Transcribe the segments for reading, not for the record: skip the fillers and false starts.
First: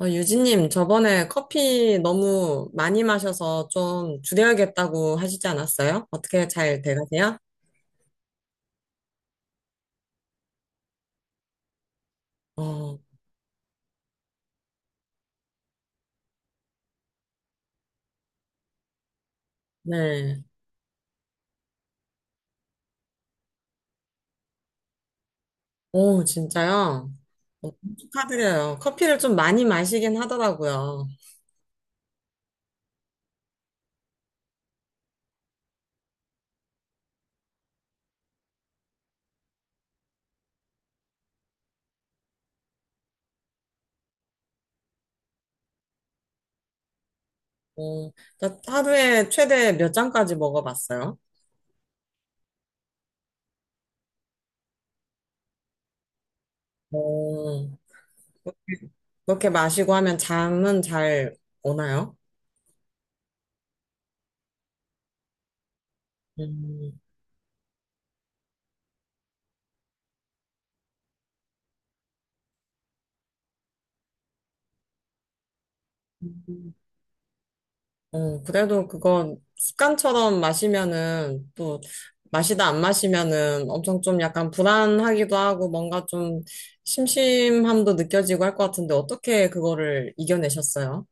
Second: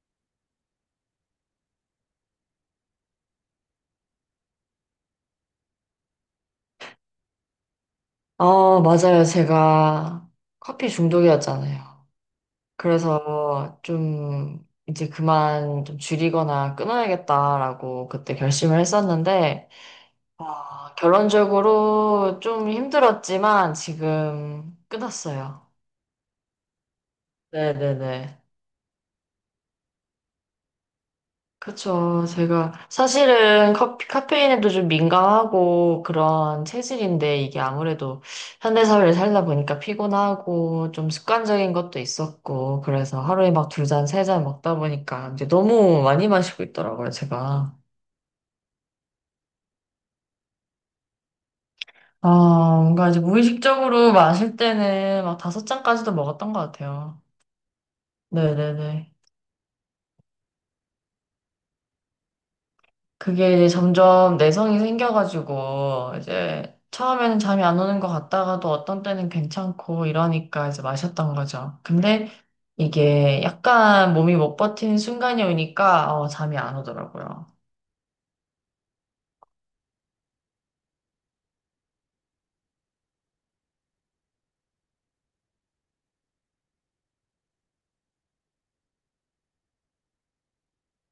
유진님, 저번에 커피 너무 많이 마셔서 좀 줄여야겠다고 하시지 않았어요? 어떻게 잘 돼가세요? 아, 맞아요. 제가 커피 중독이었잖아요. 어, 그래서 좀 이제 그만 좀 줄이거나 끊어야겠다라고 그때 결심을 했었는데, 네. 아, 결론적으로 좀 힘들었지만 지금 끊었어요. 오, 진짜요? 어, 네네네. 축하드려요. 커피를 좀 많이 마시긴 하더라고요. 그쵸. 제가 사실은 커피, 카페인에도 좀 민감하고 그런 체질인데 이게 아무래도 현대사회를 살다 보니까 피곤하고 좀 습관적인 것도 있었고 그래서 하루에 막 2잔, 3잔 먹다 보니까 이제 너무 많이 마시고 있더라고요, 제가. 어, 나 하루에 최대 몇 잔까지 먹어봤어요? 아, 뭔가 이제 무의식적으로 마실 때는 막 다섯 잔까지도 먹었던 것 같아요. 어, 네네네. 그렇게 마시고 하면 잠은 잘 오나요? 그게 이제 점점 내성이 생겨가지고, 이제 음. 처음에는 잠이 안 오는 것 같다가도 어떤 때는 괜찮고 이러니까 이제 마셨던 거죠. 근데 이게 약간 몸이 못 버티는 순간이 오니까 잠이 안 오더라고요. 그래도 그건 습관처럼 마시면은 또 마시다 안 마시면은 엄청 좀 약간 불안하기도 하고 뭔가 좀 심심함도 느껴지고 할 것 같은데 어떻게 그거를 이겨내셨어요?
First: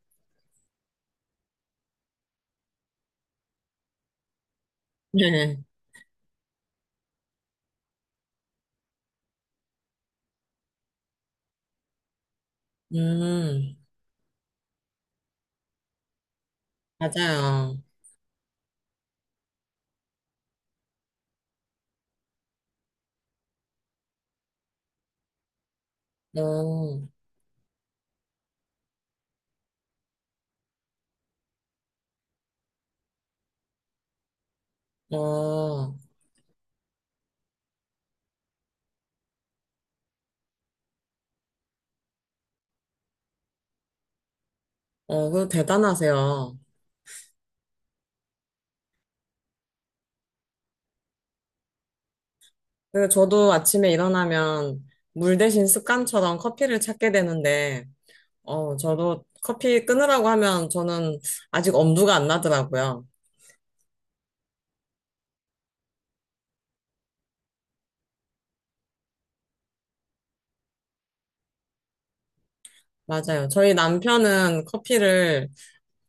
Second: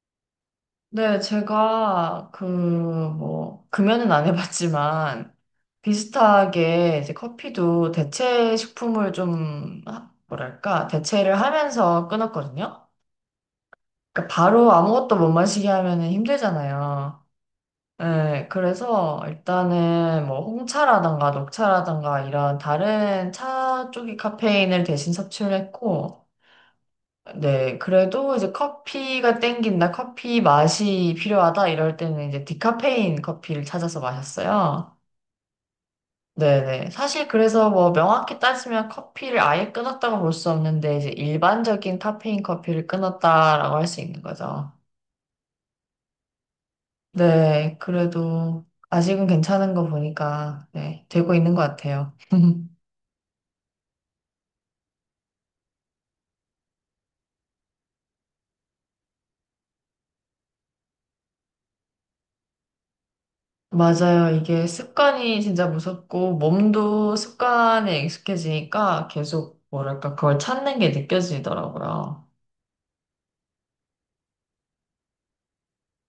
네, 제가 그 뭐, 금연은 안 해봤지만, 네. 비슷하게 이제 커피도 대체 식품을 좀, 뭐랄까, 대체를 하면서 끊었거든요. 음, 그러니까 바로 아무것도 못 마시게 하면은 힘들잖아요. 맞아요. 네, 그래서 일단은 뭐 홍차라던가 녹차라던가 이런 다른 차 쪽의 카페인을 대신 섭취를 했고, 어, 네, 그래도 이제 커피가 땡긴다, 커피 맛이 필요하다 이럴 때는 이제 디카페인 커피를 찾아서 마셨어요. 어, 네네. 사실 그래서 뭐 명확히 따지면 커피를 아예 끊었다고 볼 수 없는데, 이제 일반적인 카페인 커피를 끊었다라고 할 수 있는 거죠. 그 대단하세요. 네, 그래도 아직은 괜찮은 거 보니까, 네, 되고 있는 것 같아요. 그 저도 아침에 일어나면 물 대신 습관처럼 커피를 찾게 되는데, 저도 커피 끊으라고 하면 저는 아직 엄두가 안 나더라고요. 맞아요. 이게 습관이 진짜 무섭고, 몸도 습관에 익숙해지니까 계속, 뭐랄까, 그걸 찾는 게 느껴지더라고요. 맞아요. 저희 남편은 커피를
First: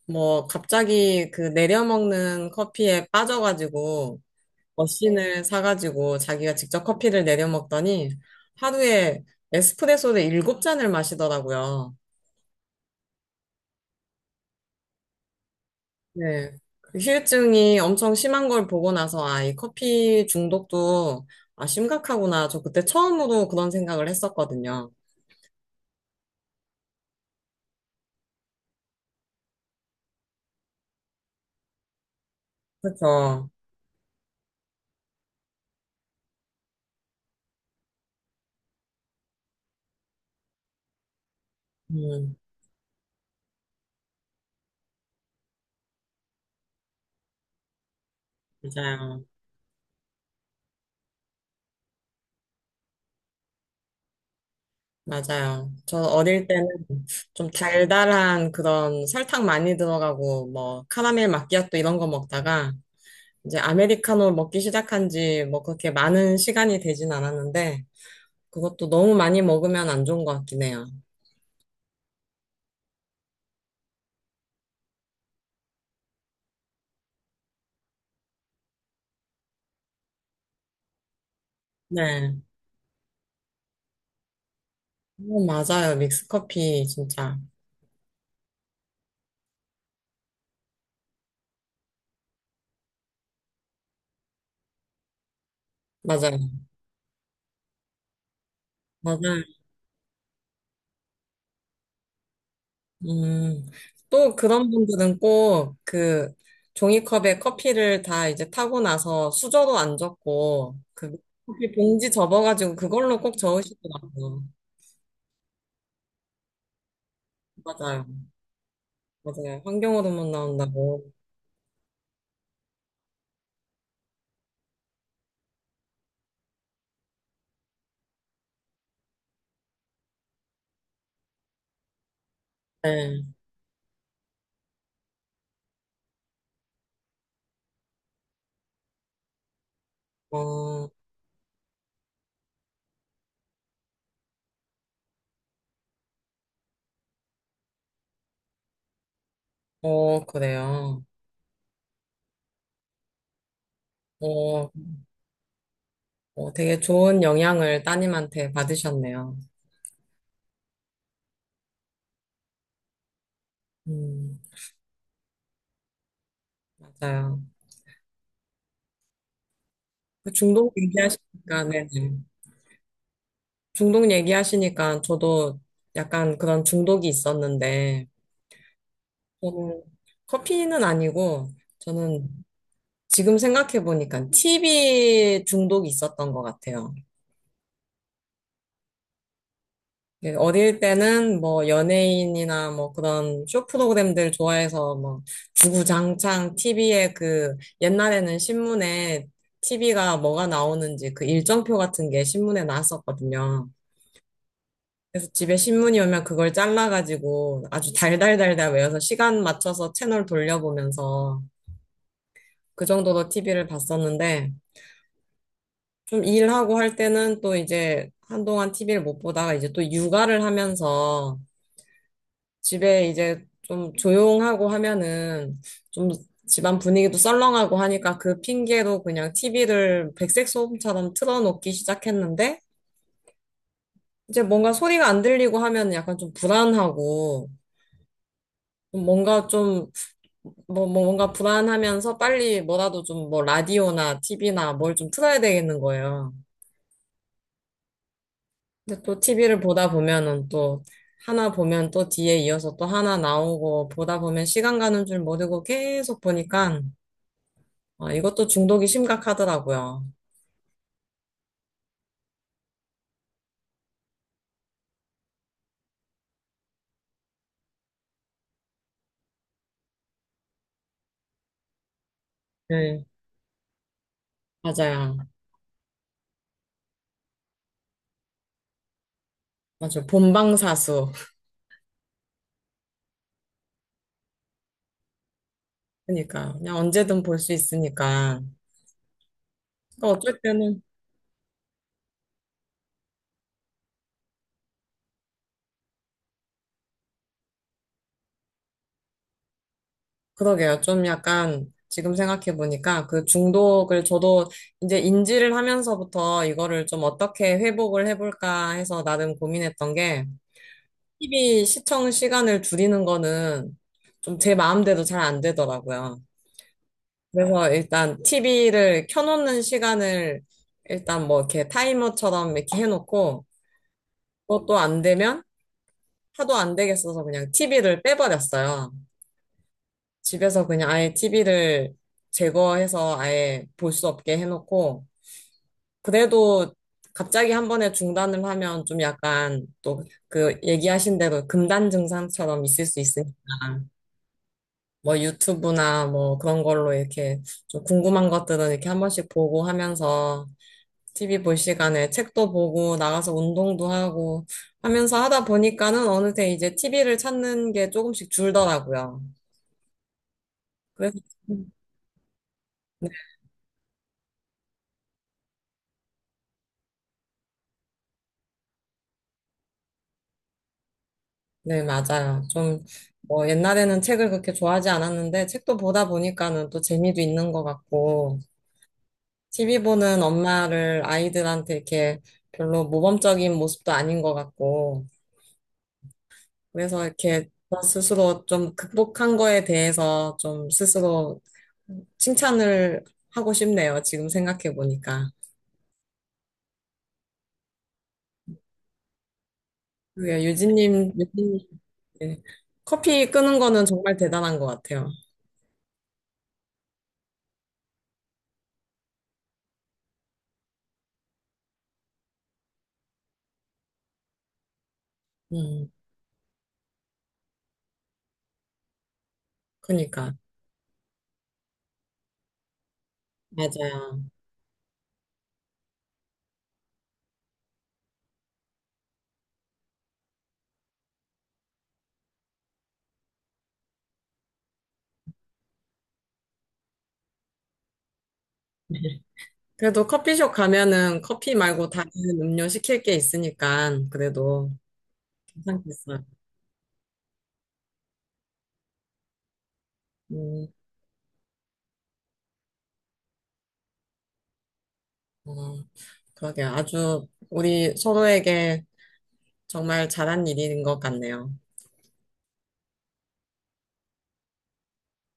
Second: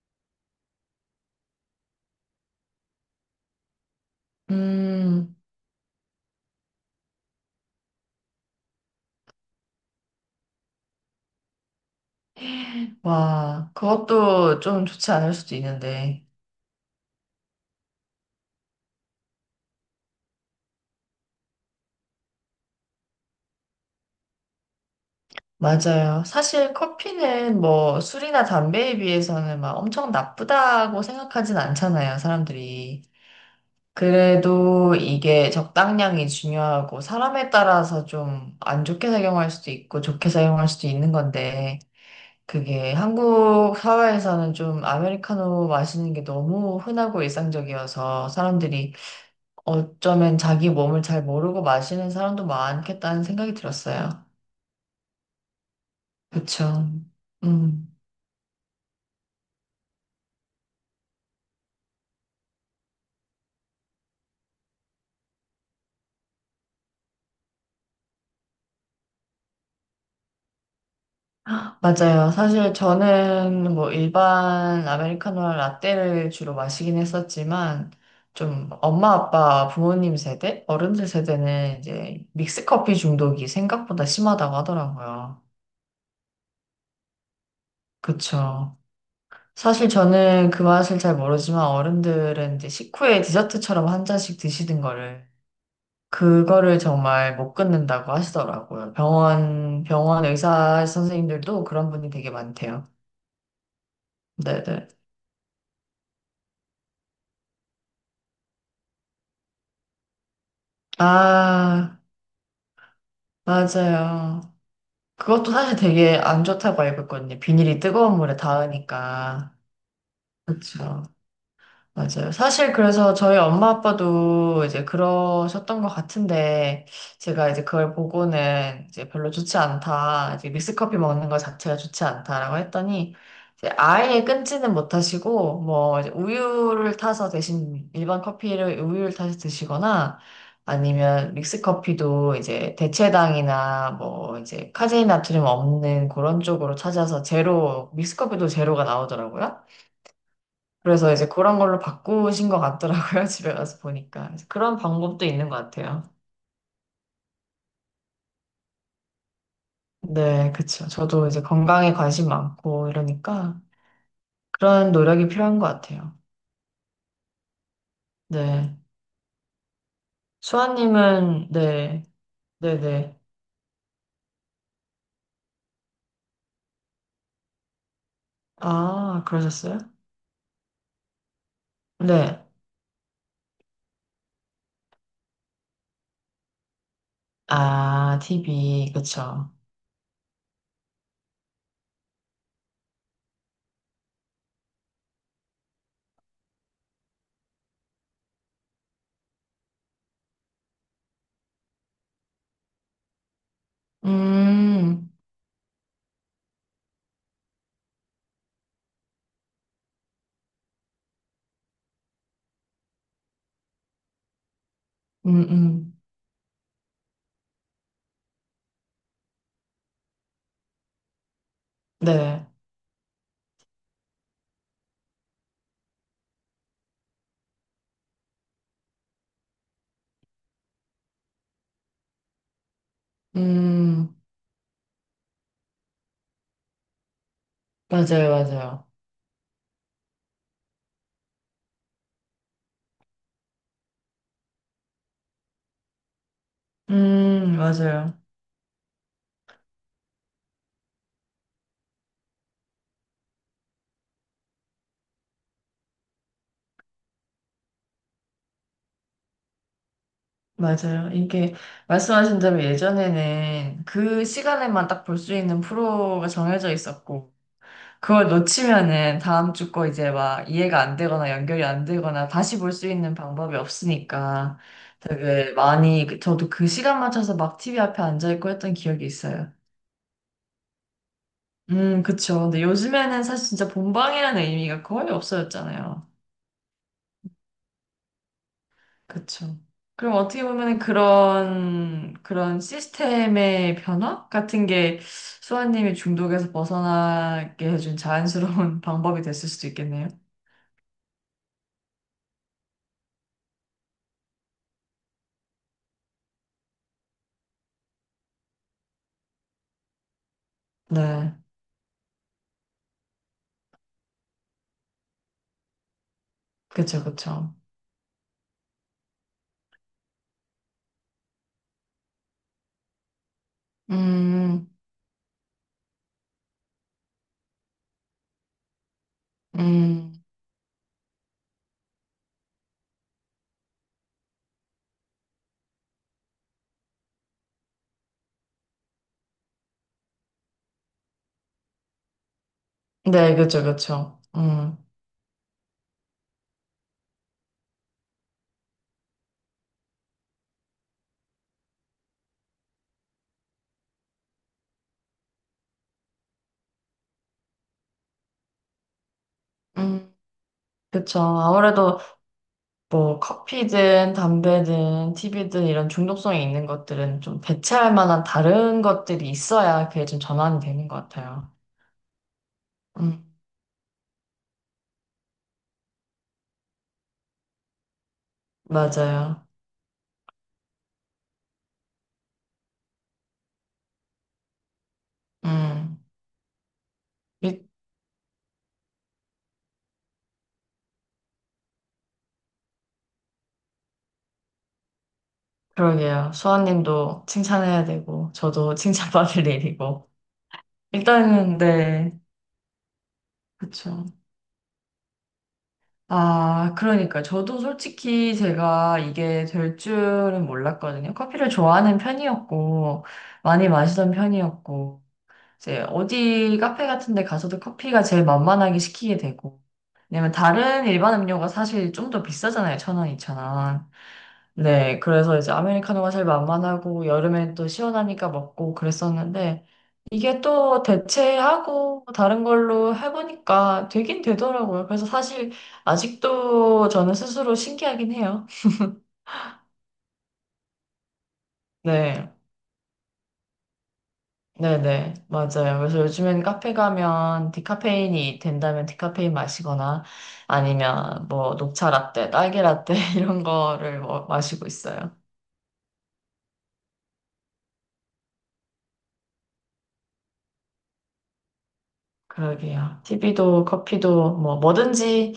뭐 갑자기 그 내려먹는 커피에 빠져가지고 음. 머신을 사가지고 자기가 직접 커피를 내려먹더니 하루에 에스프레소를 일곱 잔을 마시더라고요. 와, 그것도 좀 좋지 않을 수도 있는데. 네. 그 후유증이 엄청 심한 걸 보고 나서 아, 이 커피 중독도 아, 심각하구나. 저 그때 처음으로 그런 생각을 했었거든요. 맞아요. 사실 커피는 뭐 술이나 담배에 비해서는 막 엄청 나쁘다고 생각하진 않잖아요, 사람들이. 그렇죠. 그래도 이게 적당량이 중요하고 사람에 따라서 좀 안 좋게 작용할 수도 있고 좋게 작용할 수도 있는 건데 음, 그게 한국 사회에서는 좀 아메리카노 마시는 게 너무 흔하고 일상적이어서 사람들이 맞아요. 어쩌면 자기 몸을 잘 모르고 마시는 사람도 많겠다는 생각이 들었어요. 맞아요. 저 어릴 때는 그쵸. 좀 음. 달달한 그런 설탕 많이 들어가고 뭐 카라멜 마끼아또 이런 거 먹다가 이제 아메리카노 먹기 시작한 지 뭐 그렇게 많은 시간이 되진 않았는데 그것도 너무 많이 먹으면 안 좋은 것 같긴 해요. 맞아요. 사실 저는 뭐 일반 아메리카노랑 라떼를 주로 마시긴 했었지만 좀 엄마 아빠 부모님 세대 어른들 세대는 이제 네. 믹스커피 중독이 생각보다 심하다고 하더라고요. 맞아요. 믹스커피 진짜. 그쵸. 사실 저는 그 맛을 잘 모르지만 어른들은 이제 식후에 디저트처럼 1잔씩 드시는 거를 맞아요. 그거를 정말 못 끊는다고 하시더라고요. 맞아요. 병원 의사 선생님들도 그런 분이 되게 많대요. 음. 또 그런 네네. 분들은 꼭 그 종이컵에 커피를 다 이제 타고 나서 수저로 안 젓고 그 커피 아. 봉지 접어가지고 그걸로 꼭 맞아요. 저으시더라고요. 그것도 사실 되게 안 좋다고 알고 있거든요. 비닐이 맞아요. 뜨거운 물에 닿으니까. 맞아요. 환경으로만 그렇죠. 나온다고. 맞아요. 사실 그래서 저희 엄마 아빠도 이제 그러셨던 것 같은데, 제가 이제 그걸 보고는 이제 별로 좋지 않다, 이제 믹스커피 먹는 것 자체가 좋지 않다라고 했더니, 네. 이제 아예 끊지는 못하시고, 뭐, 이제 우유를 타서 대신 일반 커피를 우유를 타서 드시거나, 어, 아니면 믹스커피도 이제 대체당이나 뭐 이제 카제인 나트륨 없는 그런 쪽으로 찾아서 제로, 믹스커피도 제로가 나오더라고요. 그래요. 그래서 이제 그런 걸로 바꾸신 것 같더라고요. 집에 가서 보니까. 그래서 어, 그런 방법도 있는 것 같아요. 되게 좋은 영향을 따님한테 받으셨네요. 네, 그쵸. 저도 이제 건강에 관심 많고 이러니까 음, 그런 노력이 필요한 것 같아요. 맞아요. 네. 그 중독 수아님은, 얘기하시니까, 네. 네, 네. 네네. 중독 얘기하시니까 저도 약간 그런 중독이 있었는데, 아, 그러셨어요? 저는 커피는 아니고, 저는 네. 지금 생각해보니까 TV 중독이 있었던 것 같아요. 아, TV, 그쵸. 예, 어릴 때는 뭐 연예인이나 뭐 그런 쇼 프로그램들 좋아해서 뭐 주구장창 TV에 그 옛날에는 신문에 TV가 뭐가 나오는지 그 일정표 같은 게 신문에 나왔었거든요. 음, 그래서 집에 신문이 오면 그걸 잘라가지고 아주 달달달달 외워서 시간 맞춰서 채널 돌려보면서 그 정도로 TV를 봤었는데 음, 음. 좀 일하고 할 때는 또 이제 한동안 TV를 못 보다가 이제 또 육아를 하면서 네. 집에 이제 좀 조용하고 하면은 좀 집안 분위기도 썰렁하고 하니까 그 핑계로 그냥 TV를 백색 소음처럼 틀어놓기 시작했는데 음, 이제 뭔가 소리가 안 들리고 하면 약간 좀 불안하고 맞아요, 맞아요. 좀 뭔가 좀 뭐 뭔가 불안하면서 빨리 뭐라도 좀 뭐 라디오나 TV나 뭘 좀 틀어야 되겠는 거예요. 맞아요. 근데 또 TV를 보다 보면은 또 하나 보면 또 뒤에 이어서 또 하나 나오고 보다 보면 시간 가는 줄 모르고 계속 보니까 아, 이것도 중독이 심각하더라고요. 맞아요. 이게 말씀하신 대로 예전에는 그 시간에만 딱 볼 수 있는 프로가 정해져 있었고, 그걸 놓치면은 다음 주 거 이제 막 이해가 안 되거나 연결이 안 되거나 다시 볼 수 네, 있는 방법이 없으니까 맞아요. 되게 많이, 저도 그 시간 맞춰서 막 TV 앞에 앉아있고 했던 기억이 있어요. 맞아요. 본방사수. 그쵸. 근데 요즘에는 사실 진짜 본방이라는 의미가 거의 없어졌잖아요. 그러니까 그냥 언제든 볼 수 있으니까. 그쵸. 그러니까 그럼 어쩔 어떻게 보면 때는 그런, 그런 시스템의 변화 같은 게 수아님이 중독에서 벗어나게 해준 자연스러운 방법이 됐을 수도 있겠네요. 그러게요. 좀 약간 지금 생각해 보니까 그 중독을 저도 이제 인지를 하면서부터 이거를 좀 어떻게 회복을 해볼까 해서 나름 고민했던 게 네. TV 시청 시간을 줄이는 거는 좀 제 마음대로 잘 안 되더라고요. 그쵸, 그쵸. 그래서 일단 TV를 켜놓는 시간을 일단 뭐 이렇게 타이머처럼 이렇게 해놓고 음, 그것도 안 되면 하도 안 되겠어서 그냥 TV를 빼버렸어요. 음. 집에서 그냥 아예 TV를 제거해서 아예 볼 수 없게 해놓고 그래도 갑자기 한 번에 중단을 하면 좀 약간 또 그 얘기하신 대로 금단 증상처럼 있을 수 있으니까 네, 그쵸, 그쵸. 뭐 유튜브나 뭐 그런 걸로 이렇게 좀 궁금한 것들은 이렇게 한 번씩 보고 하면서 TV 볼 시간에 책도 보고 나가서 운동도 하고 하면서 하다 보니까는 어느새 이제 TV를 찾는 게 조금씩 줄더라고요. 음. 그래서. 그쵸. 아무래도 뭐 커피든 담배든 TV든 이런 중독성이 있는 것들은 좀 대체할 만한 다른 것들이 있어야 그게 좀 전환이 되는 것 같아요. 네, 맞아요. 좀 음, 뭐 옛날에는 책을 그렇게 좋아하지 않았는데 책도 보다 보니까는 또 재미도 있는 것 같고 맞아요. TV 보는 엄마를 아이들한테 이렇게 별로 모범적인 모습도 아닌 것 같고 음. 그래서 이렇게 일- 저 스스로 좀 극복한 거에 대해서 좀 스스로 칭찬을 하고 싶네요. 지금 생각해 보니까. 그러게요. 수아님도 칭찬해야 되고, 저도 칭찬받을 일이고. 그게 유진님, 일단은, 유진님, 네. 네. 커피 끄는 거는 그쵸. 정말 대단한 것 같아요. 아, 그러니까. 저도 솔직히 제가 이게 될 줄은 몰랐거든요. 커피를 좋아하는 편이었고, 많이 마시던 편이었고, 이제 음, 어디 카페 같은 데 가서도 커피가 제일 만만하게 시키게 되고. 왜냐면 그니까. 다른 일반 음료가 사실 좀 더 비싸잖아요. 1,000원, 2,000원. 맞아요. 네, 그래서 이제 아메리카노가 제일 만만하고 여름엔 또 시원하니까 먹고 그랬었는데 이게 또 대체하고 다른 걸로 해보니까 되긴 되더라고요. 그래서 사실 아직도 저는 스스로 신기하긴 해요. 그래도 커피숍 가면은 커피 말고 다른 네, 음료 시킬 게 있으니까 그래도 네네, 맞아요. 그래서 괜찮겠어요. 요즘엔 카페 가면 디카페인이 된다면 디카페인 마시거나 음, 아니면 뭐 녹차 라떼, 딸기 라떼 이런 거를 뭐 마시고 있어요. 어, 그러게요. 아주 우리 서로에게 정말 잘한 일인 것 같네요. 그러게요. TV도 커피도 뭐 뭐든지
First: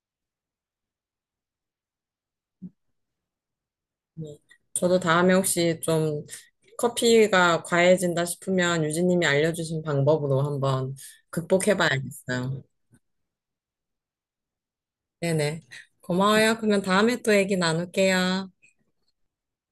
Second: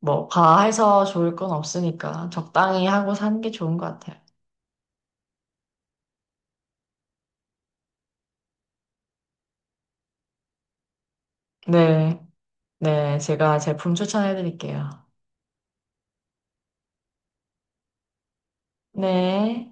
뭐 과해서 좋을 건 없으니까 적당히 하고 사는 게 좋은 것 같아요. 네. 저도 다음에 혹시 좀 커피가 과해진다 싶으면 유진님이 알려주신 방법으로 한번 네, 극복해봐야겠어요. 네, 제가 제품 추천해 드릴게요. 네네. 고마워요. 그러면 다음에 또 얘기 나눌게요. 네.